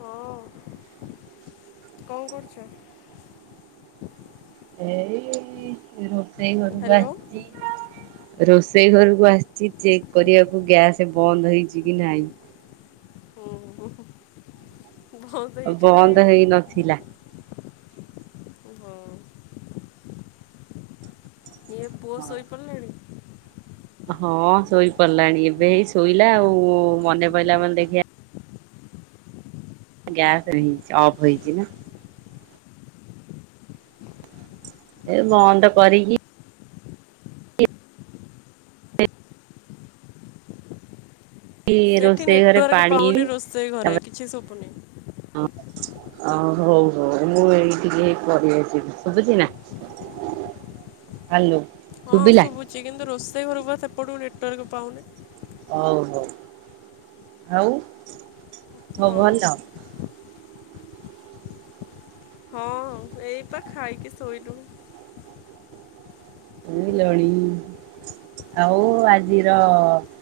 ହଁ, କଣ କରୁଛ? ଏଇ ରୋଷେଇ ଘରକୁ ହ୍ୟାଲୋ। ଆସିଛି। ରୋଷେଇ ଘରକୁ ଆସିଛି ଚେକ୍ କରିବାକୁ ଗ୍ୟାସ ବନ୍ଦ ହେଇଛି କି ନାହିଁ। ହୁଁ ହ। ଆଉ ବନ୍ଦ ହେଇ ନଥିଲା। ହଁ। ଇଏ ପୁଅ ସୋଇପଡି ଲାଣି। ହଁ ଶୋଇପଡ଼ିଲାଣି ଏବେ ଏଇ ଶୋଇଲା ଆଉ ମନେ ପଇଲା ମାନେ ଦେଖିଆ ଗ୍ୟାସରେ ହେଇଛି ଅଫ୍ ହେଇଛି ନା। ଏ ବନ୍ଦ କରିକି ସେଠି ରୋଷେଇ ଘରେ ନେଟୱାର୍କ ପାଣି ବି ପାଉନି ରୋଷେଇ ଘରେ କିଛି ଶୁବୁନି। ହ ହଉ ହଉ ମୁଁ ଏଇଠିକି ହେଇ ପଳେଇ ଆସିଲି ଶୁଭୁଛି ନା। ହାଲୋ। ହଁ ଶୁଭୁଛି କିନ୍ତୁ ରୋଷେଇ ଘରକୁ ବା ସେପଟକୁ ନେଟୱାର୍କ ପାଉନି। ହଉ ହଉ ଆଉ ସବୁ ହଁ। ଭଲ? ହଁ। ଏଇପା ଖାଇକି ସୋଇଲୁ। ଶୋଇଲାଣି ଆଉ ଆଜିର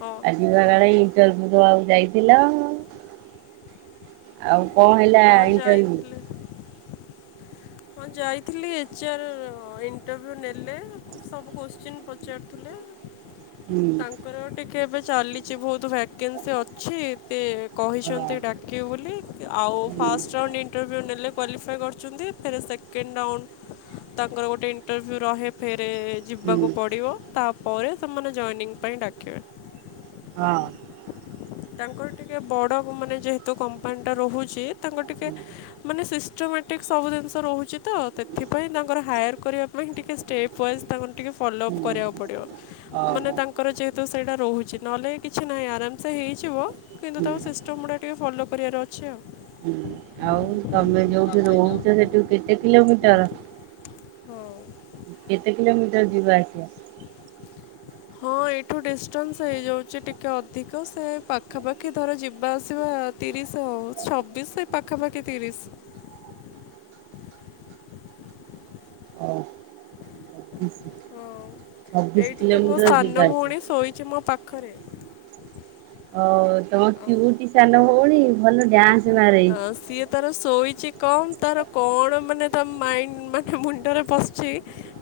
ହଁ। ସକାଳେ ଇଣ୍ଟରଭ୍ୟୁ ଦବାକୁ ଯାଇଥିଲ? ଆଉ କଣ ହେଲା ହଁ ଇଣ୍ଟରଭିୟୁ? ଯାଇଥିଲି ହଁ ଯାଇଥିଲି ଏଚ୍ ଆର୍ ଇଣ୍ଟରଭ୍ୟୁ ନେଲେ ସବୁ କୋଶ୍ଚିନ୍ ପଚାରୁଥିଲେ। ହୁଁ ତାଙ୍କର ଟିକେ ଏବେ ଚାଲିଛି ବହୁତ ଭ୍ୟାକେନ୍ସି ଅଛି ସିଏ ହଁ କହିଛନ୍ତି ଡାକିବେ ବୋଲି ଆଉ ହୁଁ ଫାଷ୍ଟ ରାଉଣ୍ଡ ଇଣ୍ଟରଭ୍ୟୁ ନେଲେ କ୍ୱାଲିଫା କରୁଛନ୍ତି। ଫେରେ ସେକେଣ୍ଡ ରାଉଣ୍ଡ ତାଙ୍କର ଗୋଟେ ଇଣ୍ଟରଭ୍ୟୁ ରହେ ଫେରେ ହୁଁ ଯିବାକୁ ପଡ଼ିବ ତାପରେ ସେମାନେ ଜଏନିଙ୍ଗ ପାଇଁ ଡାକିବେ। ହଁ। ତାଙ୍କର ଟିକେ ବଡ଼ ମାନେ ଯେହେତୁ କମ୍ପାନୀଟା ରହୁଛି ତାଙ୍କର ଟିକେ ମାନେ ସିଷ୍ଟମେଟିକ ସବୁ ଜିନିଷ ରହୁଛି ତ ସେଥିପାଇଁ ତାଙ୍କର ହାୟାର କରିବା ପାଇଁ ଟିକେ ଷ୍ଟେପ ୱାଇଜ୍ ତାଙ୍କୁ ଟିକେ ଫଲୋଅପ୍ ହୁଁ କରିବାକୁ ପଡ଼ିବ। ମାନେ ଓହୋ ତାଙ୍କର ଯେହେତୁ ସେଇଟା ରହୁଛି ନହେଲେ କିଛି ନାହିଁ ଆରାମସେ ହେଇ ଜିବ କିନ୍ତୁ ହୁଁ ତାଙ୍କ ସିଷ୍ଟମ୍ ଗୁଡ଼ା ଟିକେ ଫଲୋ କରିବାର ଅଛି ଆଉ। ହୁଁ ଆଉ ତମେ ଯୋଉଠି ତମେ ଯୋଉ ରହୁଛ ସେଠୁ କେତେ କିଲୋମିଟର? ହଁ। ଦି କିଲୋମିଟର ଯିବା ଆସିବା। ହଁ ଏଇଠୁ ଡିଷ୍ଟାନ୍ସ ହେଇଯାଉଛି ଟିକେ ଅଧିକ ସେ ପାଖାପାଖି ଧର ଯିବା ଆସିବା ତିରିଶ ହଉ ଛବିଶ ସେ ପାଖାପାଖି ତିରିଶ। ହ। ହଁ ଛବିଶ ଏଇଠି ତ ମୋ କିଲୋମିଟର ସାନ ଯିବା ଆସିବା। ଭଉଣୀ ଶୋଇଛି ମୋ ପାଖରେ। ଓ ତମ ଅ କିଉଟି ସାନ ଭଉଣୀ ଭଲ ଡ୍ୟାନ୍ସ ମାରେ। ସିଏ ତାର ଶୋଇଛି କମ୍ ତାର କଣ ମାନେ ତା ମାଇଣ୍ଡ ମାନେ ମୁଣ୍ଡରେ ପଶଛି।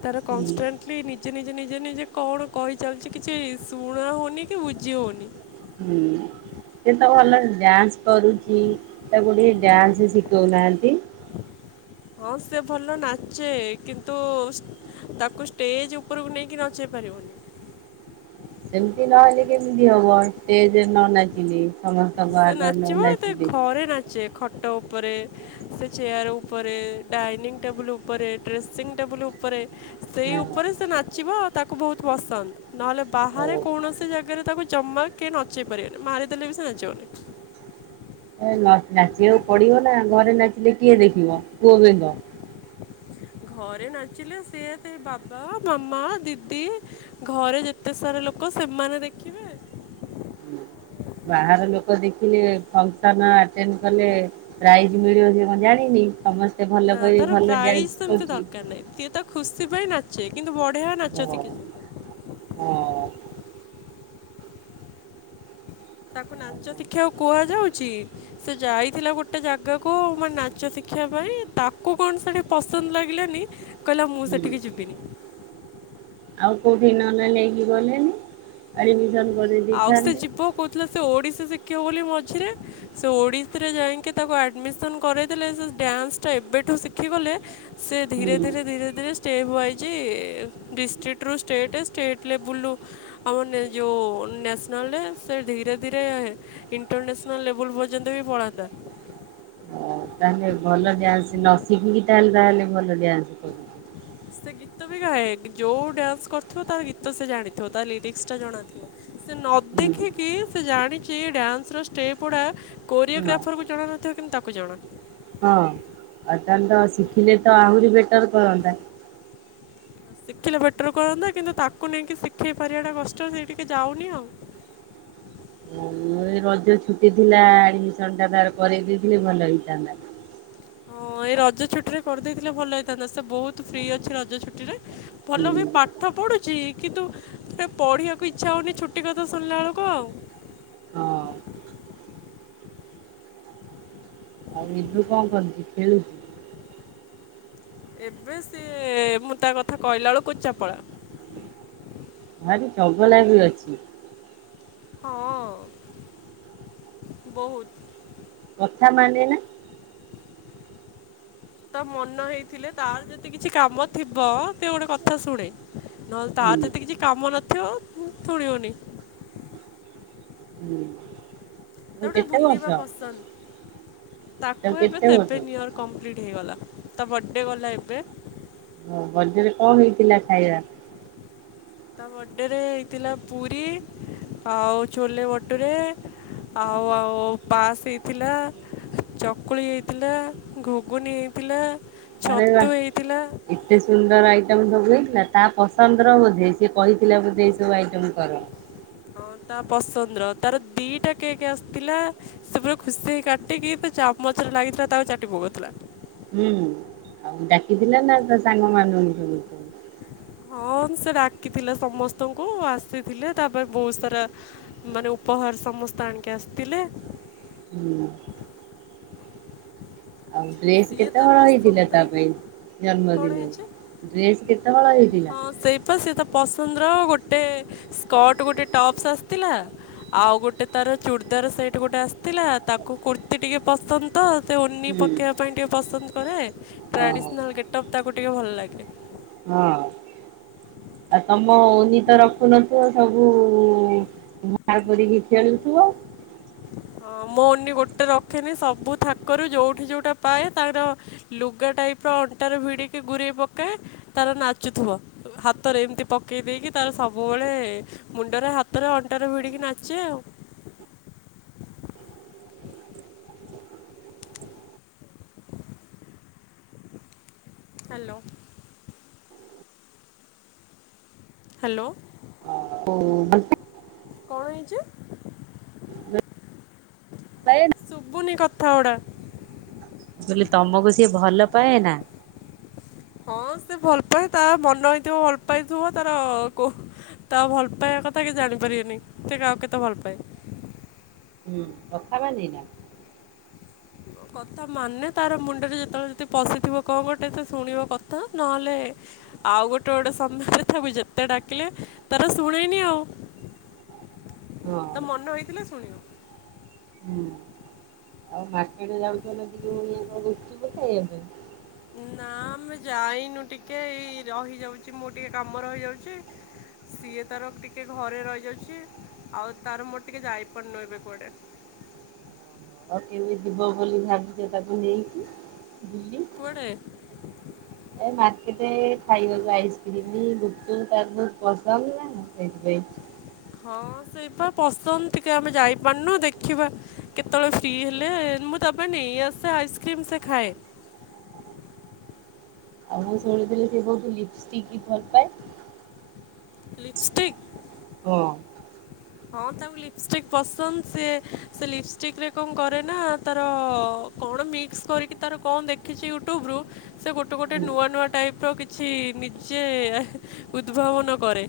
ତାର ହୁଁ କନଷ୍ଟାଣ୍ଟଲି ନିଜେ ନିଜେ ନିଜେ ନିଜେ କଣ କହି ଚାଲିଛି କିଛି ଶୁଣା ହଉନି। କି ବୁଝି ହଉନି। ହୁଁ। ସେ ତ ଭଲ ଡ୍ୟାନ୍ସ କରୁଛି ତାକୁ ଟିକେ ଡ୍ୟାନ୍ସ ଶିଖଉନାହାନ୍ତି। ହଁ ସେ ଭଲ ନାଚେ କିନ୍ତୁ ତାକୁ ଷ୍ଟେଜ ଉପରକୁ ନେଇକି ନଚେଇ ପାରିବନି। ସେମିତି ନହେଲେ କେମିତି ହବ ଷ୍ଟେଜରେ ନ ନାଚିଲେ ସମସ୍ତଙ୍କ ଆଗରେ ନ ନାଚିଲେ। ଯେ ଖଟ ଉପରେ ସେ ଚେୟାର୍ ଉପରେ ଡାଇନିଂ ଟେବୁଲ୍ ଉପରେ ଡ୍ରେସିଂ ଟେବୁଲ୍ ଉପ ପରେ ସେଇ ହଁ ଉପରେ ସେ ନାଚିବ ଆଉ ତାକୁ ବହୁତ ପସନ୍ଦ। ନହେଲେ ବାହାରେ କୌଣସି ଜାଗାରେ ତାକୁ ଜମା କିଏ ନଚେଇ ପାରିବେନି। ମାରିଦେଲେ ବି ସେ ନଚିବନି। ଅ ନ ନାଚିବାକୁ ପଡିବ ନା। ଘରେ ନାଚିଲେ କିଏ ଦେଖିବ? କୂଅ ବେଙ୍ଗ। ଘରେ ନାଚିଲେ ସିଏ ସେ ବାବା, ମାମା, ଦିଦି ଘରେ ଯେତେ ସାରା ଲୋକ ସେମାନେ ଦେଖିବେ। [inaudible] ବାହାର ଲୋକ ଦେଖିଲେ ଫଙ୍କସନ ଆଟେଣ୍ଡ କଲେ ପ୍ରାଇଜ ମିଳିବ ସେ କଣ ଜାଣିନି। ସମସ୍ତେ ଭଲ ନା କରି ତାର ଭଲ ପ୍ରାଇଜ ତ ଡ୍ୟାନ୍ସ ଏମିତି କରୁଛି ଦରକାର ନାଇଁ। ସିଏ ତ ଖୁସି ପାଇଁ ନାଚେ। କିନ୍ତୁ ବଢିଆ ନାଚ ହଁ ଶିଖିଚି ସିଏ। ହଁ। ତାକୁ ନାଚ ଶିଖିବାକୁ କୁହାଯାଉଛି। ସେ ଯାଇଥିଲା ଗୋଟେ ଜାଗାକୁ ମାନେ ନାଚ ଶିଖିବା ପାଇଁ। ତାକୁ କଣ ସେଠି ପସନ୍ଦ ଲାଗିଲାନି। କହିଲା ମୁଁ ହୁଁ ସେଠିକି ଯିବିନି। ଆଉ କୋଉଠିକି ନହେଲେ ନେଇକି ଗଲେନି। ଆଡ଼ମିସନ୍ କରେଇ ଆଉ ସେ ଦେଇଥାନ୍ତେ ଯିବ, କହୁଥିଲା ସେ ଓଡିଶୀ ଶିଖିବ ବୋଲି ମଝିରେ। ସେ ଓଡ଼ିଶୀ ରେ ଯାଇଁକି ତାକୁ ଆଡ଼ମିସନ କରେଇଦେଲେ ସେ ଡ୍ୟାନ୍ସଟା ଏବେଠୁ ଶିଖିଗଲେ ସେ ଧୀରେ ହୁଁ -ଧୀରେ- ଧୀରେ -ଧୀରେ ଶି ଷ୍ଟେପ୍ ୱାଇଜ୍ ଡିଷ୍ଟ୍ରିକଟରୁ ଷ୍ଟେଟ୍, ଷ୍ଟେଟ୍ ଲେବୁଲରୁ ଆମର ନେ ଯୋଉ ନ୍ୟସନାଲରେ ସେ ଧୀରେ ଧୀରେ ଇଣ୍ଟରନ୍ୟାସନାଲ ଲେବୁଲ ପର୍ଯ୍ୟନ୍ତ ବି ପଳାନ୍ତା। ହଉ ତାହେଲେ ଭଲ ଡ୍ୟାନ୍ସ। ନ ଶିଖିକି ବି ତାହେଲେ ତାହେଲେ ଭଲ ଡ୍ୟାନ୍ସ କରୁଛି। ସେ ଗୀତ ଗୀତ ବି ଗାଏ। ଯୋଉ ଡ୍ୟାନ୍ସ କରିଥିବ ତାର ଗୀତ ସେ ଜାଣିଥିବ। ତା ଲିରିକସଟା ଜଣାଥିବ। ସେ ନ ହୁଁ ଦେଖିକି ସେ ଜାଣିଛି ଡ୍ୟାନ୍ସ ର ଷ୍ଟେପ ଗୁଡା ହଁ କୋରିଓଗ୍ରାଫରକୁ ଜଣା ନଥିବ। କିନ୍ତୁ ତାକୁ ଜଣା। ହଁ ଅ ତାହାଲେ ତ ଶିଖିଲେ ତ ଆହୁରି ବେଟର କରନ୍ତା। ଶିଖିଲେ ବେଟର କରନ୍ତା। କିନ୍ତୁ ତାକୁ ନେଇକି ଶିଖେଇ ପାରିବା ଟା କଷ୍ଟ। ସେ ଟିକେ ଯାଉନି ଆଉ। ହୁଁ। ରଜ ଛୁଟି ଥିଲା ଆଡମିସନ ଟା ତାର କରେଇ ଦେଇଥିଲେ ଭଲ ହେଇଥାନ୍ତା। ହଁ ଏ ରଜ ଛୁଟିରେ କରିଦେଇଥିଲେ ଭଲ ହେଇଥାନ୍ତା। ସେ ବହୁତ ଫ୍ରୀ ଅଛି ରଜ ଛୁଟିରେ। ହୁଁ ଭଲ ବି ପାଠ ପାଠ ପଢ଼ୁଛି। କିନ୍ତୁ ସେ ପଢ଼ିବାକୁ ଇଚ୍ଛା ହଉନି ଛୁଟି କଥା ଶୁଣିଲା ବେଳକୁ ଆଉ। ହଁ ଆଉ ଏବେ କଣ କରୁଚି? ଖେଳୁଛି? ଏବେ ସିଏ ମୁଁ ତା କଥା କହିଲା ବେଳକୁ କହୁଚି ଯା ପଳା। ଭାରି ଜଗଲା ବି ଅଛି। ହଁ ବହୁତ। କଥା ମାନେ ନା? ତା ମନ ହେଇଥିଲେ ତାର ଯେତେ କିଛି କାମ ଥିବ ସେ ଗୋଟେ କଥା ଶୁଣେ। ନହେଲେ ହୁଁ ତାର ଯଦି କିଛି କାମ ନଥିବ ଥୁଣିବନି। ହୁଁ। ତାକୁ ଟିକେ କେତେ ବର୍ଷ ବୁଲିବା ପସନ୍ଦ। ତାକୁ ଏବେ କେତେ ବର୍ଷ ସେଭେନ ଇୟର୍। କମ୍ପ୍ଲିଟ୍ ହେଇଗଲା। ତା ବର୍ଥଡ଼େ ଗଲା ଏବେ। ଓ ଭୋଜିରେ କଣ ହେଇଥିଲା ଖାଇବା? ତା ବର୍ଡେରେ ହେଇଥିଲା ପୁରୀ ଆଉ ଛୋଲେ ବଟୁରେ ଆଉ ଆଉ ପାସ ହେଇଥିଲା ଚକୁଳି ହେଇଥିଲା ଘୁଗୁନି ହେଇଥିଲା ଆରେ ବାଃ। ଛତୁ ହେଇଥିଲା ଏତେ ସୁନ୍ଦର ଆଇଟମ୍ ସବୁ ହେଇଥିଲା। ତା ପସନ୍ଦର ବୋଧେ, ସେ କହିଥିଲା ବୋଧେ, ଏଇ ସବୁ ଆଇଟମ୍ କର। ହଁ, ତା ପସନ୍ଦର। ତାର ଦି ଟା କେକ୍ ଆସିଥିଲା। ସେ ପୁର ଖୁସି ହେଇ କାଟିକି, ତା ଚାମଚରେ ଲାଗିଥିଲା, ତାକୁ ଚାଟି ପକଉଥିଲା। ହୁଁ, ଆଉ ଡାକିଥିଲ ନା ତା ସାଙ୍ଗମାନଙ୍କୁ? ହଁ, ସେ ଡାକିଥିଲେ ସମସ୍ତଙ୍କୁ ଆସିଥିଲେ, ତା ପରେ ବହୁତ ସାରା ମାନେ ଉପହାର ସମସ୍ତେ ଆଣିକି ଆସିଥିଲେ। ହୁଁ। ଆଉ ଡ୍ରେସ୍ ସିଏ କେତେ ତା ହଳ ହେଇଥିଲା, ତା ପସନ୍ଦର ପାଇଁ କ'ଣ ଜନ୍ମଦିନରେ ହେଇଛି ଡ୍ରେସ୍ କେତେ ହଳ ହେଇଥିଲା? ତ ସେ ତା ପସନ୍ଦର ଗୋଟେ ସ୍କଟ୍ ଗୋଟେ ଟପ୍ସ୍ ଆସିଥିଲା। ଆଉ ଗୋଟେ ତାର ଚୁଡ଼ଦାର ସେଟ୍ ଗୋଟେ ଆସିଥିଲା। ତାକୁ କୁର୍ତ୍ତିୀ ଟିକେ ପସନ୍ଦ ତ ସେ ଓନି ହୁଁ ପକେଇବା ପାଇଁ ଟିକେ ପସନ୍ଦ କରେ। ଓହୋ ଟ୍ରାଡିସ୍ନାଲ ଗେଟଅପ୍ ତାକୁ ଟିକେ ଭଲ ଲାଗେ। ହଁ। ଆଉ ତମ ଓନି ତ ରଖୁନଥିବ, ସବୁ ବାହାର କରିକି ଖେଳୁଥିବ। ହଁ, ମୋ ଓନି ଗୋଟେ ରଖେନି, ସବୁ ଥାକରୁ ଯୋଉଠି ଯୋଉଠା ପାଏ ତାର ଲୁଗା ଟାଇପର ଅଣ୍ଟାରେ ଭିଡିକି ଗୁରେଇ ପକାଏ, ତାର ନାଚୁଥିବ। ହାତରେ ଏମିତି ପକେଇ ଦେଇକି ତାର ସବୁବେଳେ ମୁଣ୍ଡରେ, ହାତରେ, ଅଣ୍ଟାରେ ଭିଡିକି ନାଚେ ଆଉ। [inaudible] ହ୍ୟାଲୋ। ହ୍ୟାଲୋ। [inaudible] କଣ ହେଇଚି? [unintelligible] ଶୁଭୁନି କଥା ଗୁଡ଼ା। ମୁଁ କହିଲି, ତମକୁ ସିଏ ଭଲ ପାଏ ନା। ହଁ ସେ ଭଲ ପାଏ, ତାର ମନ ହେଇଥିବ ଭଲ ପାଇଥିବ ତାର କୋ ତା ଭଲ ପାଇବା କଥା କେହି ଜାଣି ପାରିବେନି। ସେ କାହାକୁ କେତେ ଭଲ ପାଏ? ହୁଁ, କଥା ମାନେନା। କଥା ମାନେ ତାର ମୁଣ୍ଡରେ ଯେତେବେଳେ ଯଦି ପଶିଥିବ କଣ ଗୋଟେ, ସେ ଶୁଣିବ କଥା ନ ହେଲେ ଆଉ ଗୋଟେ ଗୋଟେ ସନ୍ଧ୍ୟାରେ, ତାକୁ ଯେତେ ଡାକିଲେ ତାର ଶୁଣେଇନି ଆଉ। ହଁ ତା ମନ ହେଇଥିଲେ ଶୁଣିବ। ହୁଁ। [unintelligible] ନା ଆମେ ଯାଇନୁ ଟିକେ ଏଇ ରହିଯାଉଛି। ମୁଁ ଟିକେ କାମ ରହିଯାଉଛି। ସିଏ ତାର ଟିକେ ଘରେ ରହିଯାଉଛି। ଆଉ ତାର ମୋର ଟିକେ ଯାଇପାରୁନୁ ଏବେ କୁଆଡେ। ଆଉ କେମିତି ଯିବ ବୋଲି ଭାବିଛ, ତାକୁ ନେଇକି ବୁଲି। କୁଆଡେ? ଏ ମାର୍କେଟରେ ଖାଇବାକୁ ଆଇସ୍କ୍ରିମ ଗୁପଚୁପ୍, ତାର ସବୁ ପସନ୍ଦ ନା ସେଇଥିପାଇଁ। ହଁ, ସେଇପା ପସନ୍ଦ ଟିକେ ଆମେ ଯାଇପାରୁନୁ ଦେଖିବା କେତେବେଳେ ଫ୍ରି ହେଲେ ମୁଁ ତା ପାଇଁ ନେଇ ଆସେ ଆଇସ୍କ୍ରିମ, ସେ ଖାଏ। ଆଉ ମୁଁ ଶୁଣିଥିଲି, ସିଏ କୋଉଠି ଲିପଷ୍ଟିକ କି ଭଲ ପାଏ। ଲିପ୍ ଷ୍ଟିକି। ହଁ। ହଁ ତାଙ୍କୁ ଲିପ୍ ଷ୍ଟିକ୍ ପସନ୍ଦ ସିଏ ସେ ଲିପ୍ ଷ୍ଟିକି ରେ କ'ଣ କରେ ନା ତାର। କ'ଣ ମିକ୍ସ କରିକି ତାର କ'ଣ ଦେଖିଛି ୟୁଟ୍ୟୁବ୍ ରୁ। ସେ ଗୋଟେ, ଗୋଟେ ହୁଁ ନୂଆ, ନୂଆ ଟାଇପ୍ ର କିଛି ନିଜେ ଉଦ୍ଭାବନ କରେ।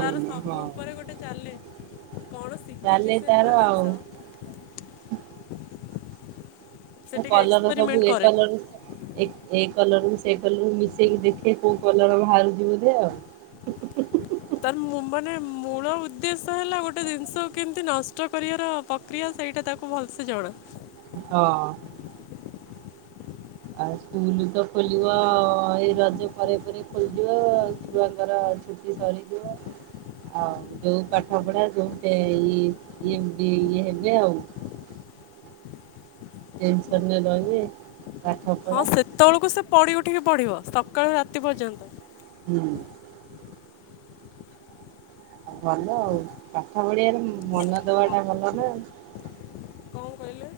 ତାର ସବୁ ହଁ ଉପରେ ଗୋଟେ ଚାଲେ କ'ଣ। ଶିଖିଛି ଚାଲେ ସେ ତାର ନୂଆ ଆଉ। ଜିନିଷ। ମୁଁ ସେ ଟିକେ କଲର ସବୁ ଏ ଏକ୍ସପେରିମେଣ୍ଟ କରେ କଲର। ଏ ଏ କଲର ରୁ ସେ କଲରକୁ ମିଶେଇକି ଦେଖେ କୋଉ କଲର ବାହରୁଛି ବୋଧେ ଆଉ। [unintelligible] ତାର ମୁଁ ମାନେ ମୂଳ ଉଦ୍ଦେଶ୍ୟ ହେଲା ଗୋଟେ ଜିନିଷ କେମିତି ନଷ୍ଟ କରିବାର। ପକ୍ରିୟା ସେଇଟା ତାକୁ ଭଲସେ ଜଣା। ହଁ। ଆଉ ସ୍କୁଲ ତ ଖୋଲିବ ଏଇ ରଜ ପରେ, ପରେ ଖୋଲିଯିବ ଛୁଆଙ୍କର। ଛୁଟି ସରି ଯିବ। ଆଉ ଯୋଉ ପାଠ ପଢା ଯୋଉଟେ ଇ ଇଏମିତି ଇଏ ହେବେ ଆଉ। ଟେନସନ ରେ ରହିବେ ପାଠ ପଢ଼ା। ସେତେବଳୁକୁ ସେ ପଡି ଉଠିକି ପଢ଼ିବ ସକାଳୁ, ରାତି ପର୍ଯ୍ୟନ୍ତ। ହୁଁ। ଭଲ ଆଉ ପାଠ ପଢ଼ିଆ ରେ ମନ ଦବାଟା ଭଲ ନାଁ। କ'ଣ କହିଲେ।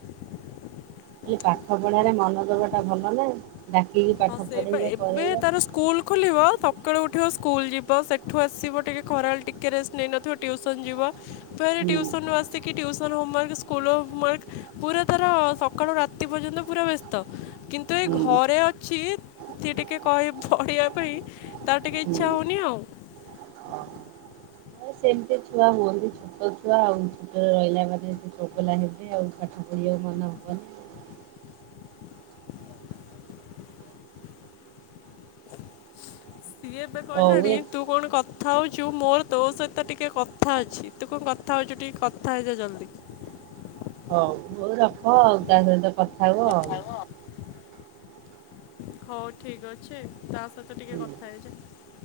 କହିଲି ପାଠ ପଢାରେ ମନ ଦବ ଟା ଭଲ ନା ଡାକିକି ହଁ ପାଠ ସେଇପା ପଢେଇବେ ଏବେ କରେଇବା। ତାର ସ୍କୁଲ ଖୋଲିବ ସକାଳୁ ଉଠିବ ସ୍କୁଲ ଯିବ ସେଠୁ ଆସିବ ଟିକେ ଖରାବେଳେ ଟିକେ ରେଷ୍ଟେ ନେଇନଥିବ। ଟିଉସନ ଯିବ ଫେରେ ହୁଁ ଟିଉସନରୁ ଆସି। ସେ କି ଟିଉସନ ହୋମୱାର୍କ ସ୍କୁଲ ହୋମୱାର୍କ ପୁରା ତାର ସକାଳୁ, ରାତି ପର୍ଯ୍ୟନ୍ତ ପୁରା ବ୍ୟସ୍ତ କିନ୍ତୁ। ତ ଏ ଘରେ ହୁଁ ଅଛି ସିଏ ଟିକେ କହି ପଢ଼ିବା ପାଇଁ ତାର ଟିକେ ଇଚ୍ଛା ହଉନି ଆଉ। ମୁଁ ସେମିତି ଛୁଆ ହୁଅନ୍ତି। ଛୋଟ ଛୁଆ ଆଉ ଶୀତରେ ରହିଲା ମାନେ ସେ ଚଗଲା ହେବେ ଆଉ ପାଠ ପଢିବାକୁ ମନ ହବନି। ସିଏ ଏବେ ହଉ କହିଲାଣି ଏ ତୁ। ତୁ କ'ଣ କଥା ହଉଛୁ ମୋର ତୋ ସହିତ ଟିକେ କଥା ଅଛି ତୁ କ'ଣ କଥା ହଉଛୁ ଟିକେ କଥା ହେଇଜା ଜଲ୍ଦି। ହଉ, ହଉ ରଖ ଆଉ ତା ସହିତ କଥା ହୁଅ ଆଉ। ହଉ ଠିକି ଅଛି ତା ସହିତ ଟିକେ ହୁଁ କଥା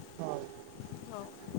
ହଉ। ହଉ।